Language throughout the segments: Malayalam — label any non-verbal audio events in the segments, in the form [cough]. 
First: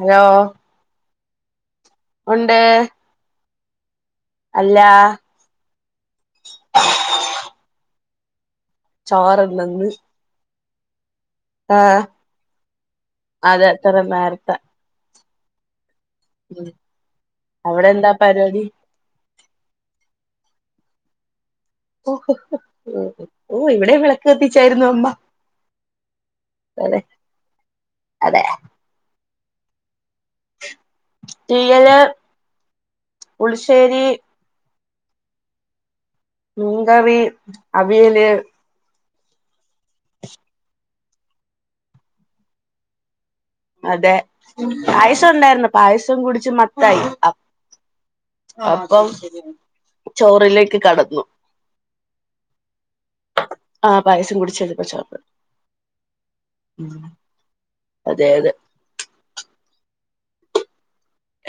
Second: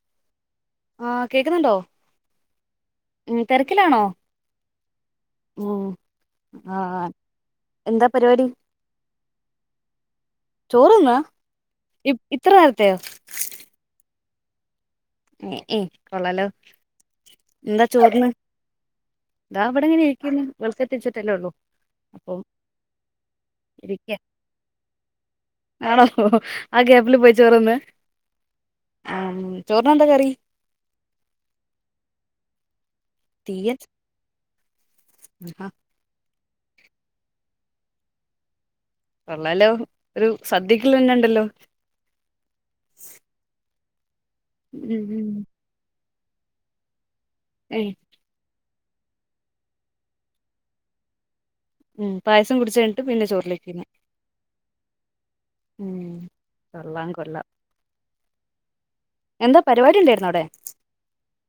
ഹലോ ആഹ് കേക്കുന്നുണ്ടോ ഉണ്ട് ഉം തെരക്കിലാണോ അല്ലാ ഉം ആഹ് ആഹ് എന്താ പരിപാടി ചാറ്ല്ലന്ന് ചോറ്ന്നാ ആഹ് ഇത്ര നേരത്തെയോ അതെ ഇത്ര നേരത്തെ ഏഹ് ഏയ് കൊള്ളാലോ ഉം എന്താ അവിടെ ചോർന്ന് പരിപാടി താ ഇവിടെങ്ങനെരികുന്നു വിൾക്കത്തിച്ചിട്ടല്ലോ ഒള്ളു ഓഹ് ഇവിടെയും ഇരിക്ക വിളക്ക് കത്തിച്ചായിരുന്നു അമ്മ ആണോ ആ അതെ ഗ്യാപ്പില് പോയി ചോറ്ന്ന് അതെ ആം ചോർണ് എന്താ കറി തീയല് തീയൽ പുളിശ്ശേരി അഹാ മീൻകറി അവിയല് കൊള്ളാലോ ഒരു സദ്യക്ക് ഇല്ലെന്നുണ്ടല്ലോ അതെ ഉം ഉം പായസം ഉണ്ടായിരുന്നു പായസം കുടിച്ച് മത്തായി അപ് ഏയ് അപ്പം ചോറിലേക്ക് കടന്നു ഉം പായസം കുടിച്ച് കഴിഞ്ഞിട്ട് പിന്നെ ചോറിലേക്ക് പിന്നെ ആ പായസം കുടിച്ചെടുപ്പ ചോറ് ഉം ഉം. കൊള്ളാം കൊള്ളാം അതെ അതെ എന്താ പരിപാടി ഉണ്ടായിരുന്ന അവ്ടെ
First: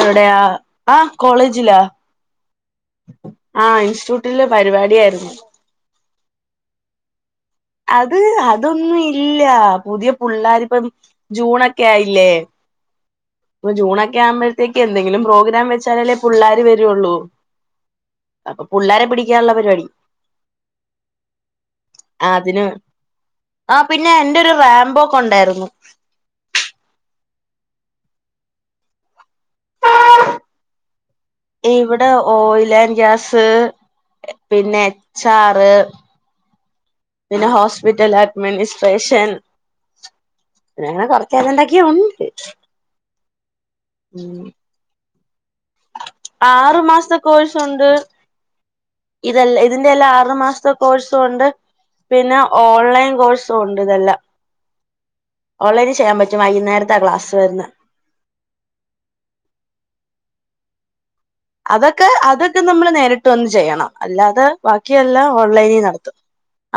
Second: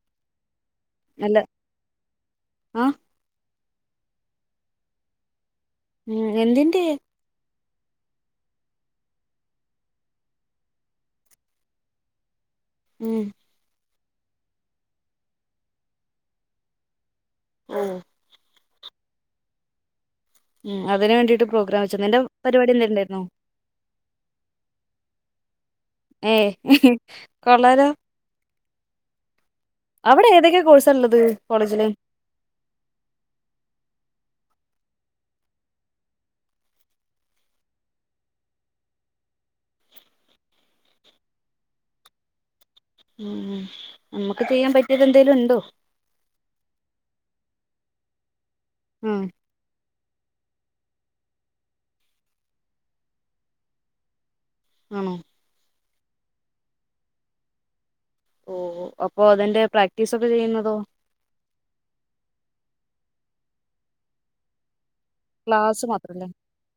എവിടെയാ ആഹ് നല്ല കോളേജിലാ ആഹ് ആഹ് ഇൻസ്റ്റിറ്റ്യൂട്ടില് പരിപാടിയായിരുന്നു ഉം എന്തിന്റെ അത് അതൊന്നും ഇല്ല പുതിയ പിള്ളേരിപ്പ- ജൂണൊക്കെ ആയില്ലേ ഉം ജൂൺക്കെ ആവുമ്പോഴത്തേക്ക് എന്തെങ്കിലും പ്രോഗ്രാം വെച്ചാലേ പിള്ളോര് വരുള്ളൂ ഉം അപ്പൊ പിള്ളാരെ പിടിക്കാനുള്ള പരിപാടി ഉം അതിന് വേണ്ടിട്ട് പ്രോഗ്രാം വെച്ച നിന്റെ ആ അതിന് പരിപാടി എന്തേലും ന്ണ്ടായിരുന്നോ ആ പിന്നെ എന്റെ ഒരു റാമ്പോ ഒക്കെ ഉണ്ടായിരുന്നു ഏയ് കൊള്ളാലോ അവിടെ ഏതൊക്കെയെ കോഴ്സ ഉള്ളത് കോളേജില് ഇവിടെ ഓയിൽ ആൻഡ് ഗ്യാസ് പിന്നെ എച്ച് ആറ് പിന്നെ ഹോസ്പിറ്റൽ അഡ്മിനിസ്ട്രേഷൻ പിന്നെ കൊറച്ച് ഏതാണ്ടൊക്കെ ഉണ്ട് ഉം നമ്മക്ക് ഉം ചെയ്യാൻ പറ്റിയത് എന്തേലും ഉണ്ടോ ആറു മാസത്തെ കോഴ്സുണ്ട് ഉം ഇത് ഇതിന്റെല്ലാം ആറു മാസ- കോഴ്സും ഉണ്ട് പിന്നെ ഓൺലൈൻ കോഴ്സും ഉണ്ട് ഇതെല്ലാം ആണോ ഓൺലൈൻ ചെയ്യാൻ പറ്റും വൈന്നേരത്താണ് ക്ലാസ്സ് വരുന്നേ ഓ അപ്പോ അതിന്റെ പ്രാക്ടീസ് ഒക്കെ ചെയ്യുന്നതോ അതൊക്കെ അതൊക്കെ നമ്മള് നേരിട്ട് വന്ന് ചെയ്യണം അല്ലാതെ ബാക്കിയെല്ലാം ഓൺലൈനി ക്ലാസ് നടത്തും മാത്രല്ലേ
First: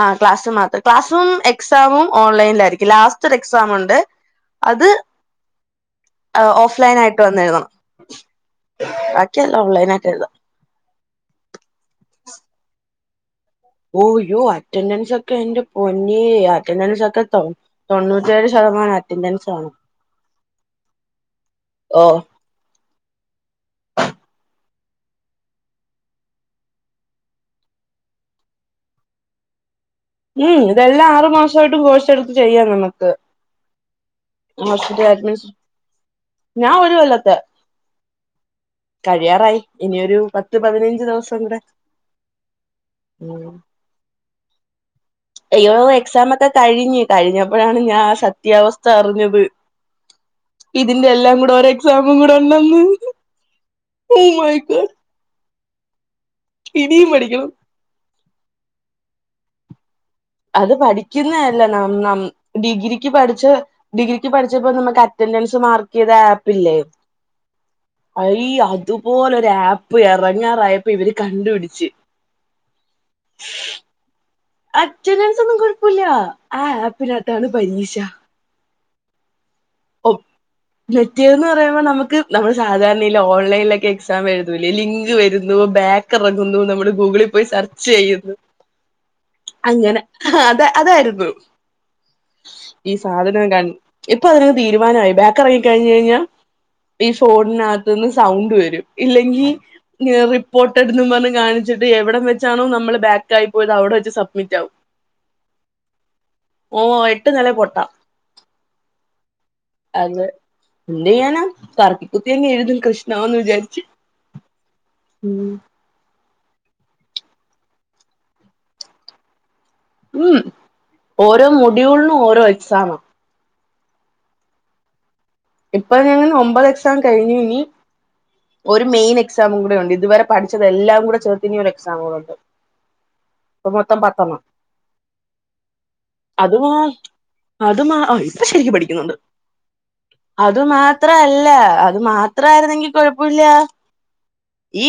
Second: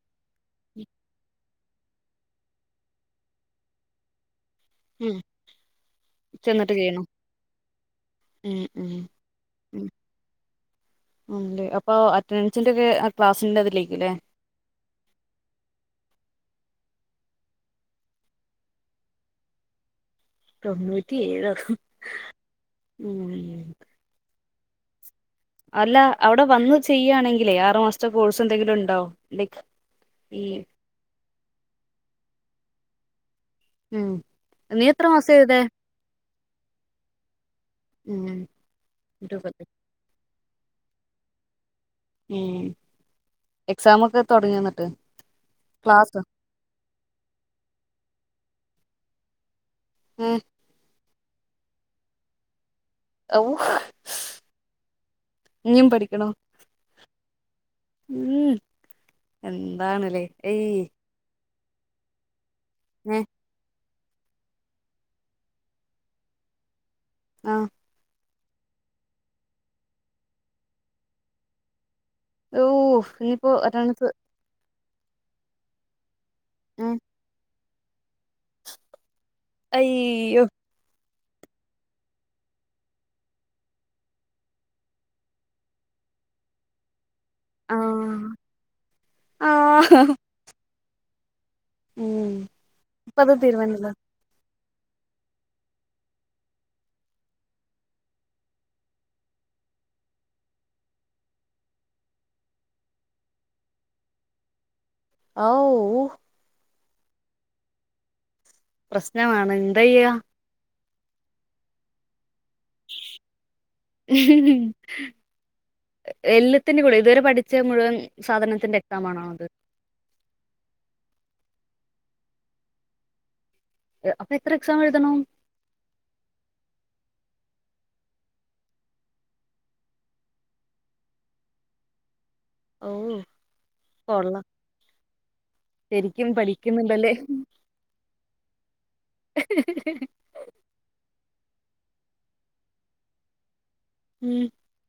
ആഹ് ക്ലാസ് മാത്രം ക്ലാസ്സും എക്സാമും ഓൺലൈനിലായിരിക്കും ലാസ്റ്റ് എക്സാം ഉണ്ട് അത് ഉം ചെന്നിട്ട് ഓഫ് ലൈൻ ചെയ്യണം ആയിട്ട് വന്ന് എഴുതണം ഉം ഉം ഓൺലൈന ആയിട്ട് എഴുതാം ഉണ്ട് അപ്പൊ അറ്റൻഡൻസിന്റെ ഒക്കെ ആ ക്ലാസിന്റെത് ഓയ്യോ അറ്റൻഡൻസ് ഒക്കെന്റെ പൊന്നേ അറ്റൻഡൻസ് ഒക്കെ തോ തൊണ്ണൂറ്റിയേഴ് ശതമാനം അറ്റൻഡൻസ് ആണ് തൊണ്ണൂറ്റിയോ ഓ ഉം അല്ല അവിടെ വന്ന് ചെയ്യണെങ്കിലേ ആറുമാസത്തെ കോഴ്സ് എന്തെങ്കിലും ഉണ്ടാവോ ഉം ഇതെല്ലാം ആറു മാസമായിട്ടും കോഴ്സ് എടുത്ത് ചെയ്യാം നമക്ക് ഉം നീ എത്ര മാസം [unintelligible] ചെയ്തേ ഞാൻ ഒരു കൊല്ലത്ത് ഉം കഴിയാറായി ഇരുപത് ഇനിയൊരു പത്ത് പതിനഞ്ച് ദിവസം കൂടെ ഉം ഉം എക്സമ ഒക്കെ തുടങ്ങിന്നിട്ട് അയ്യോ എക്സാം ഒക്കെ കഴിഞ്ഞു കഴിഞ്ഞപ്പോഴാണ് ഞാൻ സത്യാവസ്ഥ അറിഞ്ഞത് ആഹ് ഇതിന്റെ എല്ലാം കൂടെ ഒരെ എക്സാമും കൂടെ ഉണ്ടന്ന് ഓ ഇഞ്ഞും പഠിക്കണോ ഇനിയും പഠിക്കണം ഉം എന്താണ്ല്ലേ അത് ഏയ് പഠിക്കുന്നല്ല ന ന ഡിഗ്രിക്ക് ഏ പഠിച്ച് ഡിഗ്രിക്ക് പഠിച്ചപ്പോ നമുക്ക് അറ്റൻഡൻസ് മാർക്ക് ചെയ്ത ആപ്പ്ല്ലേ ആഹ് അയ് അതുപോലെ ഒരു ആപ്പ് ഇറങ്ങാറായപ്പോ ഇവര് കണ്ടുപിടിച്ച് ഓ ഇനിയിപ്പോ ഒരാളത് അറ്റന്ൻസൊന്നും കുഴപ്പില്ല ആ ഏ ആപ്പിനകത്താണ് പരീശ അയ്യോ നെറ്റ് ഇയർ എന്ന് പറയുമ്പോൾ നമുക്ക് നമ്മൾ സാധാരണയില്ല ഓൺലൈനിലൊക്കെ എക്സാം എഴുതലേ ലിങ്ക് വരുന്നു ബാക്ക് റങ്ങുന്നു നമ്മൾ ഗൂഗിള് പോയി ആ സെർച്ച് ചെയ്യുന്നു ആ അങ്ങനെ അത അതായിരുന്നു ഉം ഈ ഇപ്പ അത് സാധനം ക തീരുമാനിച്ചല്ലോ ഇപ്പൊ അതിനൊരു തീരുമാനമായി ബാക്ക് ഇറങ്ങ കഴിഞ് കഴിഞ്ഞാ ഈ ഫോണിനകത്തുന്ന് സൗണ്ട് വരും ഇല്ലെങ്കിൽ റിപ്പോർട്ടട് ന്ന് പറഞ് കാണിച്ചിട്ട് എവിടെ വെച്ചാണോ നമ്മള് ബാക്ടായ് പോയത് അവിടെ വെച്ച് സബ്മിറ്റ് ആവും ആ വോ ഹോ ഓ എട്ട് നില പൊട്ടാം പ്രശ്നമാണ് ചെയ്യാ അത് എന്ത് ചെയ്യാനാ കറക്കിക്കുത്തി അങ്ങെഴുതും കൃഷ്ണന്ന് വിചാരിച്ച് ഉം എല്ലത്തിന്റെ കൂടി ഇതുവരെ പഠിച്ച മുഴുവൻ സാധനത്തിന്റെ എക്സാം ആണോ അത് ഉം ഓരോ മോടുള്ണും ഓരോ എക്സാംമാ അപ്പൊ എത്ര എക്സാം എഴുതണം ഇപ്പൊ ഞങ്ങൾ ഒമ്പത് എക്സാം കഴിഞ്ഞു ഇനി ഒരു മെയിൻ എക്സാം കൂടെ ഉണ്ട് ഇതുവരെ പഠിച്ചതല്ലാം കൂടെ ചെറുത്തിനി ഒരു എക്സാമും കൂടെ ഉണ്ട് അഹു ഇപ്പൊ മൊത്തം പത്തെണ്ണം കൊള്ളാം ശരിക്കും അത് മാ പഠിക്കുന്നുണ്ടല്ലേ അത് മാ അ ഇപ്പ ശരിക്കും പഠിക്കുന്നുണ്ട് [unintelligible] അത് മാത്ര അല്ല അത് മാത്ര ആയി രുന്നെങ്കിൽ കൊഴപ്പല്ലിയ ഉം ഈ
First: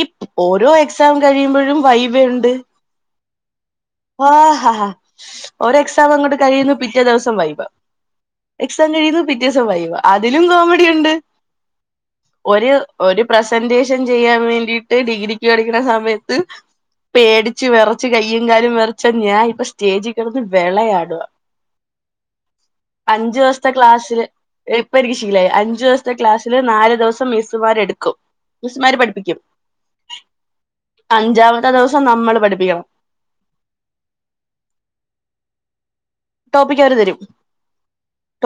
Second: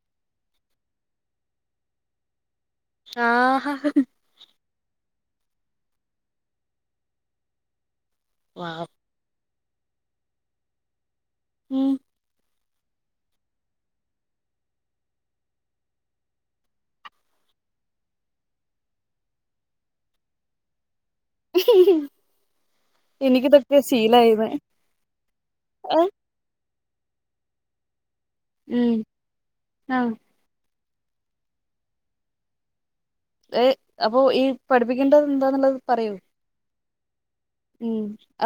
ഓരോ എക്സാം കഴിയുമ്പോഴും വൈവെണ്ട് [unintelligible] ഹാ ഹ ഹ ഒര് എക്സാം അങ്ങോട്ട് കഴിയുന്നു പിറ്റേ ദിവസം വൈബ വാവ് എക്സാം കഴിയുന്നു പിറ്റേസം വൈവ അതിലും കോമഡി ഉണ്ട് ഉം ഒരു ഒരു പ്രസന്റേഷൻ ചെയ്യാൻ വേണ്ടിയിട്ട് ഡിഗ്രിക്ക് പടിക്കുന്ന സമയത്ത് പേടിച്ച് വിറച്ച് കയ്യും കാലം വിറച്ചാ ഞാൻ ഇപ്പ സ്റ്റേജിൽ കിടന്ന് വിളയാടുക അൻജോസ് ത്തെ എനിക്കിതൊക്കെ ക്ലാസ്സില് ശീലായിന്ന് ഇപ്പനിക് ശീലായി അഞ്ചു ഏഹ് ദിവസത്തെ ക്ലാസ്സില് നാല് ദിവസം മിസ്സുമാര് എടുക്കും ഉം മിസ്മാര് പഠിപ്പിക്കും ആഹ് അഞ്ചാമത്തെ ദിവസം നമ്മൾ പഠിപ്പിക്കണം ഏ അപ്പൊ ഈ പഠിപ്പിക്കേണ്ടത് എന്താന്നുള്ളത് പറയോ ടോപ്പിക്കവര് തരും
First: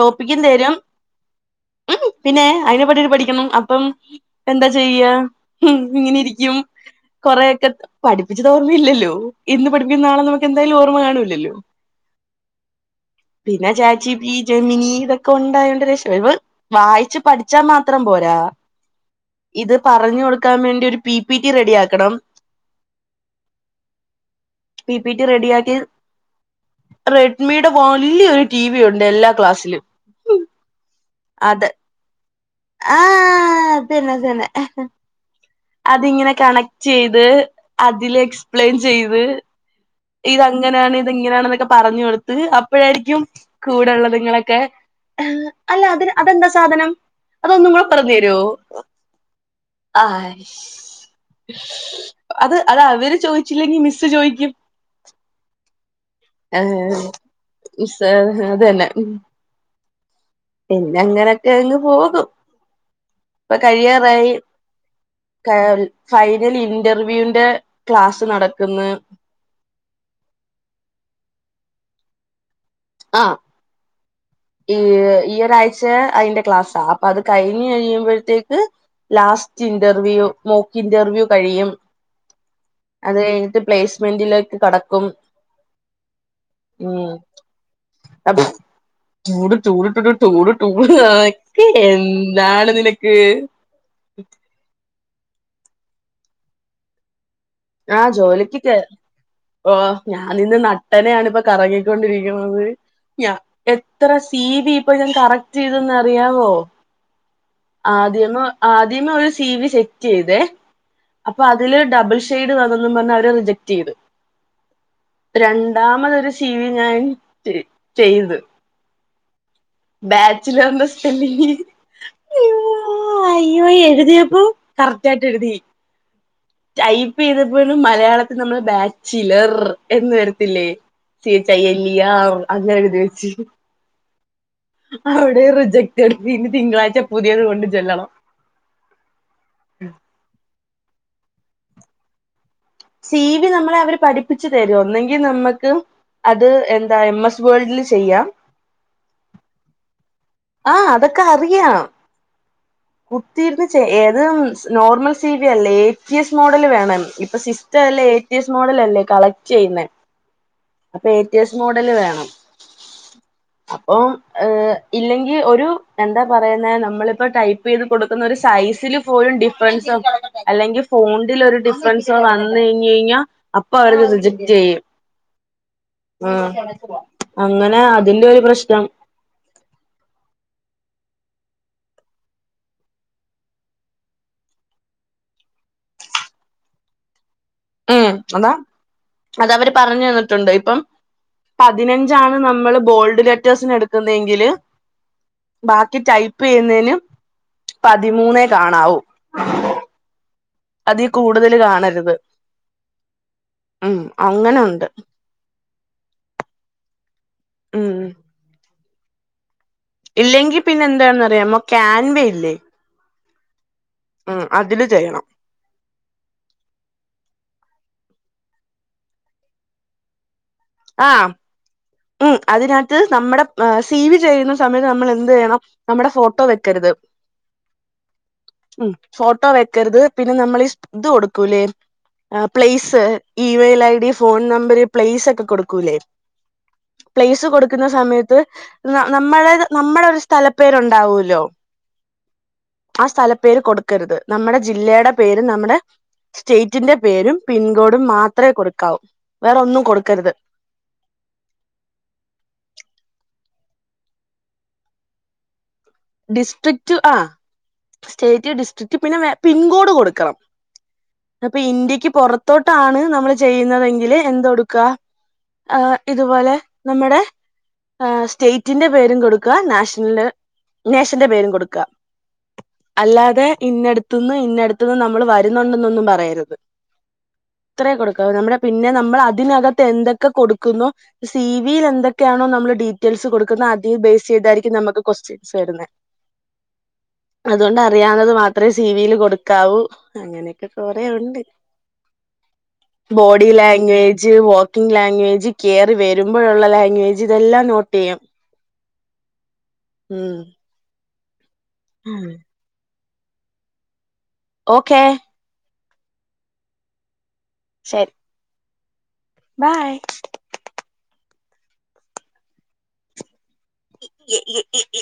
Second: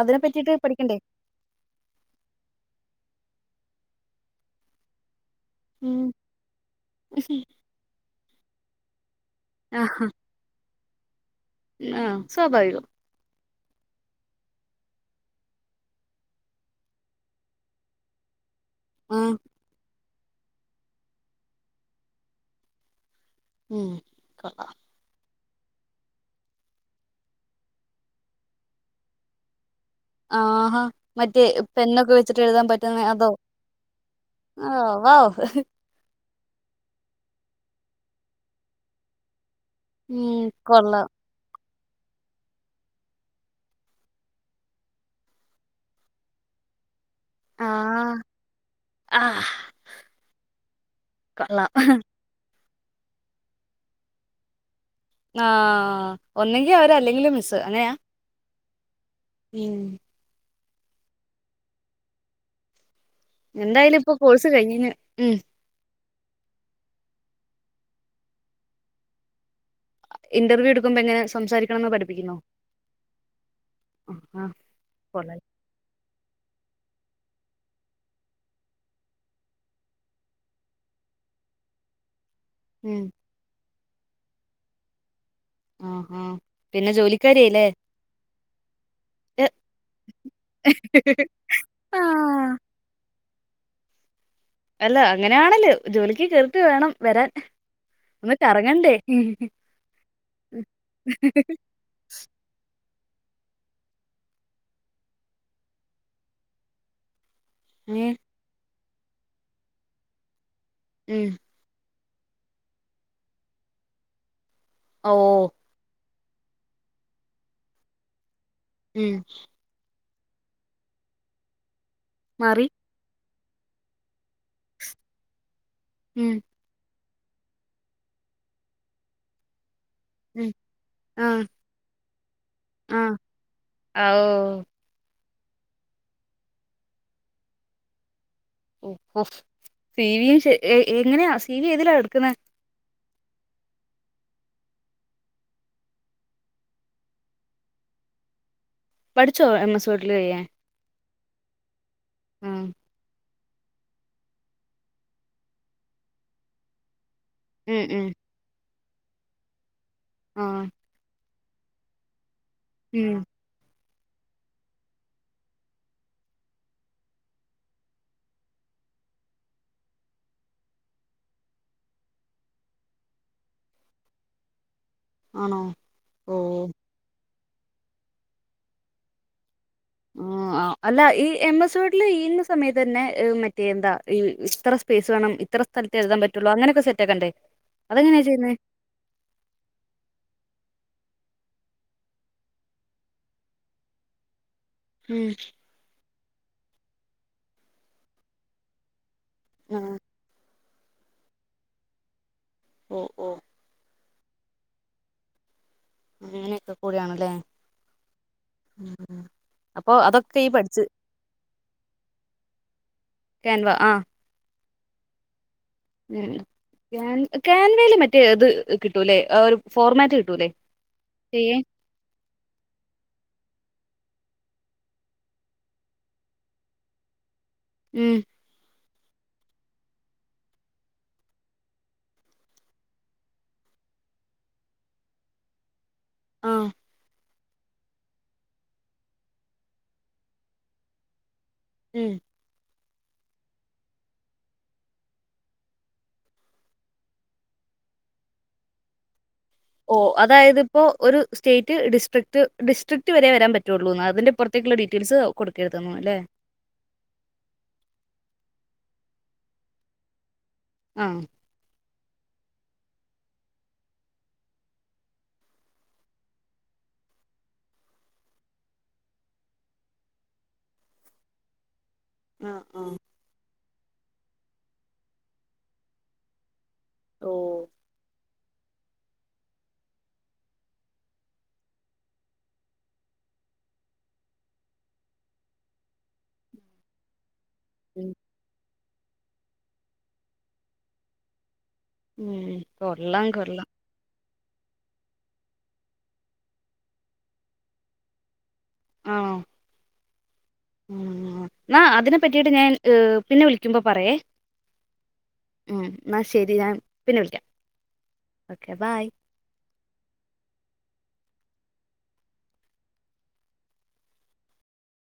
അതിനെ പറ്റിട്ട് തരും പഠിക്കണ്ടേ ഉം പിന്നെ അയിന് പറ്റിട്ട് പഠിക്കണം അപ്പം എന്താ ചെ യ്യാ ഉം ഇങ്ങനെ ഇരിക്കും കൊറെക്കെ പഠിപ്പിച്ചതോർമ്യില്ലല്ലോ ഇന്ന് പഠിപ്പിക്കും ന്നാള നോ എന്തായാലും ഓർമ്മ കാണുല്ലല്ലോ. ആ സ്വാഭാവികം പിന്നെ ചാറ്റ് ജിബി ജെമിനി ഇതൊക്കെ ഉണ്ടായോൻണ്ട രക്ഷ വായിച്ചു പഠിച്ചാ മാത്രം പോരാ. ആഹ് ഇത് പറഞ്ഞു കൊടുക്കാൻ വേണ്ടി ഒരു പി പി റ്റി റെഡി ആക്കണം. മ് കാ പി പിറ്റി റെഡി ആക്കി റെ മിയുടെ വലിയ ഒരു ടി വി ഉണ്ട് എല്ലാ ക്ലാസ്സിലും. ആഹാ മറ്റേ അത് പെന്നൊക്കെ വെച്ചിട്ട് എഴുതാൻ പറ്റുന്ന അതോ ആഹ് അതന്നെ അതന്നെ ആ വാ അതിങ്ങനെ കണക്ട് ചെയ്ത് അതില് എക്സ്പ്ലെയിൻ ചെയ്ത്. ഉം ഇത് അങ്ങനെയാണ് കൊള്ളാം ഇത്ങ്ങനെയണെന്നൊക്കെ പറഞ്ഞു കൊടുത്ത് അപ്പോഴായിരിക്കും കൂടെള്ളതുങ്ങളൊക്കെ അല്ല അത് അതെന്താ സാധനം? അതൊന്നകൂടെ പറഞ്ഞു ആഹ് തരോ ആഹ് ആ കൊള്ളാം അത് അത് അവര് ചോദിച്ചില്ലെങ്കിൽ മിസ്സ് ചോദിക്കും. ആ ഒന്നെങ്കിൽ അവര് ഏഹ് അല്ലെങ്കിൽ മിസ്സ് അങ്ങനെയാ അത് തന്നെ പിന്നെ അങ്ങനൊക്കെ അങ് പോകും. ഇപ്പൊ എന്തായാലും ഇപ്പൊ കഴിയാറായി കോഴ്സ് കഴിഞ്ഞിന് ഉം ക ഫൈനൽ ഇന്റർവ്യൂവിന്റെ ക്ലാസ് നടക്ക്ന്ന്. ഇന്റർവ്യൂ എടുക്കുമ്പോ എങ്ങനെ സംസാരിക്കണമെന്ന് പഠിപ്പിക്കുന്നോ? ആഹ്‌ ആ ഈ ഈ ഒരാഴ്ച അതിന്റെ ക്ലാസ്സാ അപ്പൊ അത് കഴിഞ്ഞ് കഴിയുമ്പോഴത്തേക്ക് ലാസ്റ്റ് ഇന്റർവ്യൂ മോക്ക് ഇന്റർവ്യൂ കഴിയും. [inaudible] അത് കഴിഞ്ഞിട്ട് പ്ലേസ്മെന്റിലേക്ക് കടക്കും. ആ ആ പിന്നെ ജോലിക്കാരിയായില്ലേ? അതെ- ചൂടു ചൂടു ടൂടു ക്കെ എന്താണ് നിനക്ക്? അല്ല അങ്ങനെയാണല്ലേ ജോലിക്ക് കേറിട്ട് വേണം വരാൻ. ആ ഒന്ന് ജോലിക്ക് കേ കറങ്ങണ്ടേ ഓ ഞാനിന്ന് നട്ടന ആണ ഇപ്പൊ കറങ്ങി ക്കുന്നത് എത്ര സി ബി ഇപ്പൊ ഞാൻ കറക്ട് ചെയ്തന്നറിയാവോ? ഏ ആദ്യം ആദ്യം ഒരു സി വി സെറ്റ് ചെയ്തേ ഉം അപ്പൊ അ അതില് ഡബിൾഷെയ്ഡ് വന്നണ് പറഞ് അവര് റിജക്ട് ചെയ്തു ഓ രണ് രണ്ടാമത് ഒരു സീ വി ഞാൻ ചെയ്തു. ഉം ബാച്ചിലർന്റെ സ്പെല്ലിങ് മറി ആ അയ്യോ എഴുതിയപ്പൊ കറക്റ്റ് ആയിട്ട് എഴുതി. ഉം ടൈപ്പ് ചെയ്തപ്പോലും മലയാളത്തിൽ നമ്മള് ബാച്ചിലർ. എന്ന് ഉം വരത്തില്ലേ ആഹ് ചേച്ചയ്യല്ലിയ അങ്ങനെ എഴുതി ആഹ് വെച്ച്. ആ ഹൗ അവിടെ റിജക്ട് പിന്നിം തിങ്കളാഴ്ച പുതിയത് കൊണ്ട് ചെല്ലണം. ഓ സി വിയും എങ്ങനെയാ സി വി ഏതിലാ എടുക്കുന്ന? സി വി നമ്മളെ അവര് പഠിപ്പിച് തരും ഒന്നെങ്കിൽ നമ്മക്ക് അത് എന്താ എം സ് വേൾഡിൽ ചെയ്യാം പഠിച്ചോ എം എസ് വേടിൽ ചെയ്യാൻ ആഹ് അതൊക്കെ അറിയാം ഉം കുത്തിയിരുന്ന് ചെ ഏത് നോർമൽ സിബി അല്ലേ എ ടി എസ് മോഡൽ വേണം ഇപ്പം ഉം സിസ്റ്റം എല്ലാം ഉം എ ടി എസ് മോഡൽ അല്ലേ കളക്ട് ചെയ്യുന്ന ആഹ് അപ്പൊ എ ടി എസ് മോഡല് വേണം ഉം അപ്പോ ഏഹ് ഇല്ലെങ്കിൽ ഒരു എന്താ പറയുന്ന നമ്മളിപ്പോ ടൈപ്പ് ചെയ്ത് കൊടുക്കുന്ന ഒരു സൈസില് പോലും ഡിഫൻസ് അല്ലെങ്കിൽ ഫോണ്ടിൽ ഒരു ഡിഫൻസോ വന്ന് കഴിഞ്ഞ് കഴിഞ്ഞാൽ അപ്പൊ അവരത് റിജക്ട് ചെയ്യും ആണോ ഓ ഉം അങ്ങനെ അതിന്റെ ഒരു പ്രശ്നം ആഹ് ആഹ് അല്ല ഈ എം സ് വെഡില് ഈന്ന സമയത്ത് തന്നെ മറ്റേ എന്താ ഇത്ര സ്പേസ് വേണം ഇത്ര സ്ഥലത്തെ എഴുതാൻ പറ്റുള്ളു അങ്ങനൊക്കെ സെറ്റാക്കണ്ടേ ഉം അതെങ്ങനെയാ അതാ ചെയ്യുന്നേ അത് അവര് പറഞ്ഞു തന്നിട്ടുണ്ട് ഇപ്പം പതിനഞ്ചാണ് നമ്മള് ബോൾഡ് ലെറ്റേഴ്സിന് എടുക്കുന്നതെങ്കില് ഉം ബാക്കി ടൈപ്പ് ചെയ്യുന്നേനും പതിമൂന്നേ കാണാവൂ ആഹ് അതി കൂടുതൽ കാണരുത് ഓഹ് ഓഹ് ഉം അങ്ങനൊണ്ട് അങ്ങനൊക്കെ കൂടിയാണല്ലേ ഉം ഉം അപ്പൊ അതൊക്കെ ഈ ഇല്ലെങ്കിൽ പിന്നെ പഠിച്ച് എന്താന്നറിയാമോ കാൻവേ ഇല്ലേ ക്യാൻവാ ആഹ് ഉം അതില് ചെയ്യണം ഉം ക്യാ ക്യാൻവേല് മറ്റേ അത് കിട്ടൂല്ലെ ഒരു ഫോർമാറ്റ് കിട്ടൂല്ലേ ആഹ് ചെയ്യാൻ ഉം അതിനാത്ത് നമ്മുടെ സി വി ചെയ്യരുന്ന സമയത്ത് നമ്മള് എന്ത് ചെയ്യണം നമ്മുടെ ഫോട്ടോ വെക്കരുത് ഉം ഉം ഫോട്ടോ വെക്കരുത് പിന്നെ നമ്മള് ഇത് കൊടുക്കൂല്ലേ place email I D phone number place ഒക്കെ കൊടുക്കൂല്ലേ ആഹ് പ്ലേസ് കൊടുക്കുന്ന സമയത്ത് നമ്മള നമ്മടെ ഒരു സ്ഥല പേരുണ്ടാവൂല്ലോ ഉം ആ സ്ഥല പേര് കൊടുക്കരുത് നമ്മുടെ ജില്ലയുടെ പേര് നമ്മുടെ സ്റ്റേറ്റിന്റെ പേരും പിൻകോഡും മാത്രമേ കൊടുക്കാവൂ വേറെ ഒന്നും ഓ കൊടുക്കരുത് അതായത് ഇപ്പോ ഒരു സ്റ്റേറ്റ് ഡിസ്ട്രിക്ട് ഡിസ്ട്രിക്റ്റ് വരെ വരാൻ പറ്റുള്ളൂ എന്ന് അതിന്റെ പുറത്തേക്കുള്ള ഡീറ്റെയിൽസ് ആകും കൊടുക്കരുതന്ന് അല്ലെ ഡിസ്ട്രിക്റ്റ് ആ സ്റ്റേറ്റ് ഡിസ്ട്രിക്ട് പിന്നെ പിൻ കോഡ് കൊടുക്കണം ആഹ് അപ്പൊ ഇന്ത്യക്ക് പോറത്തോട്ടാണ് നമ്മള് ചെയ്യുന്നതെങ്കില് എന്ത്‌ കൊടുക്ക ആഹ് ഇതുപോലെ നമ്മുടെ ആ സ്റ്റേറ്റിന്റെ പേരും കൊടുക്ക നാഷണല്. നാഷന്റെ പേരും കൊടുക്കാ. ആഹ്. അല്ലാതെ ഇന്നെടുത്തുന്ന് ഇന്നെടുത്തുന്ന് നമ്മൾ വരുന്നുന്നോന്നൊന്നും പറയരുത്. ഓ ത്രയ കൊടുക്ക നമ്മുടെ പിന്നെ നമ്മൾ അതിനകത്ത് എന്തൊക്കെ കൊടുക്കുന്നു. സി വിയി ന്തൊക്കെയാണോ നമ്മള് ഡീറ്റെയിൽസ് കൊടുക്കുന്ന അതി ബേസ് യ്തായിരിക്കും നമക്ക് കൊസ്റ്റ്യൻ. ത്യൻ വരുന്നേ അതുകൊണ്ട് ഉം അറിയാവ്ന്നെ മാത്രെ സിവിൽ കൊടുക്കാവൂ അങ്ങനെയൊക്കെ കൊറെേ ഉണ്ട്. ഉം കൊള്ളാം ബോഡി കൊള്ളാം ലാംഗവേ വോക്കിംഗ് ലാംഗ്വേജ് കേറി വെരുമ്പോഴുള്ള ലാംഗ്വേജ് ഇതെല്ലാം നോട്ട് യ്യും. ആണോ. ഉം. ഉം ന്നാ അതിനെ പറ്റിയിട്ട് ഞാൻ ഏഹ് പിന്നെ വിളിക്കുമ്പോ പറയേ? ഓക്കെ ഉം, ന്നാൽ ശരി ഞാൻ പിന്നെ വിളിക്കാം. ശരി. Okay bye. ബായ്. [unintelligible]